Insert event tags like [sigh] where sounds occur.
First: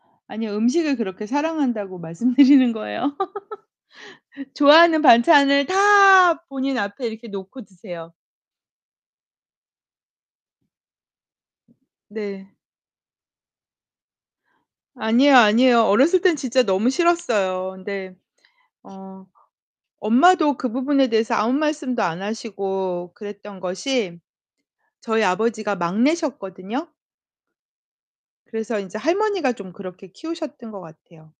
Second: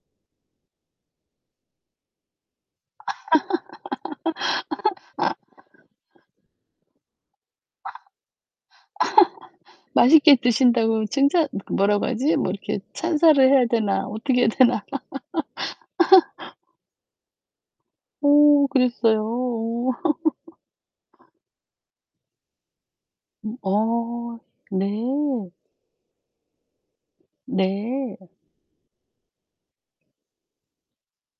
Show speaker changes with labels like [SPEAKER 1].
[SPEAKER 1] 아니요 음식을 그렇게 사랑한다고 말씀드리는 거예요. [laughs] 좋아하는 반찬을
[SPEAKER 2] [laughs]
[SPEAKER 1] 다 본인 앞에 이렇게 놓고 드세요.
[SPEAKER 2] [laughs] 맛있게 드신다고 칭찬 그 뭐라고 하지? 뭐
[SPEAKER 1] 네.
[SPEAKER 2] 이렇게 찬사를 해야 되나? 어떻게 해야 되나.
[SPEAKER 1] 아니에요, 아니에요. 어렸을 땐
[SPEAKER 2] [laughs]
[SPEAKER 1] 진짜 너무 싫었어요. 근데
[SPEAKER 2] 오 그랬어요.
[SPEAKER 1] 어
[SPEAKER 2] 오.
[SPEAKER 1] 엄마도
[SPEAKER 2] [laughs]
[SPEAKER 1] 그 부분에 대해서 아무 말씀도 안 하시고
[SPEAKER 2] 음
[SPEAKER 1] 그랬던 것이
[SPEAKER 2] 어. 네.
[SPEAKER 1] 저희 아버지가 막내셨거든요.
[SPEAKER 2] 네.
[SPEAKER 1] 그래서 인제 할머니가 좀 그렇게 키우셨던 것 같아요.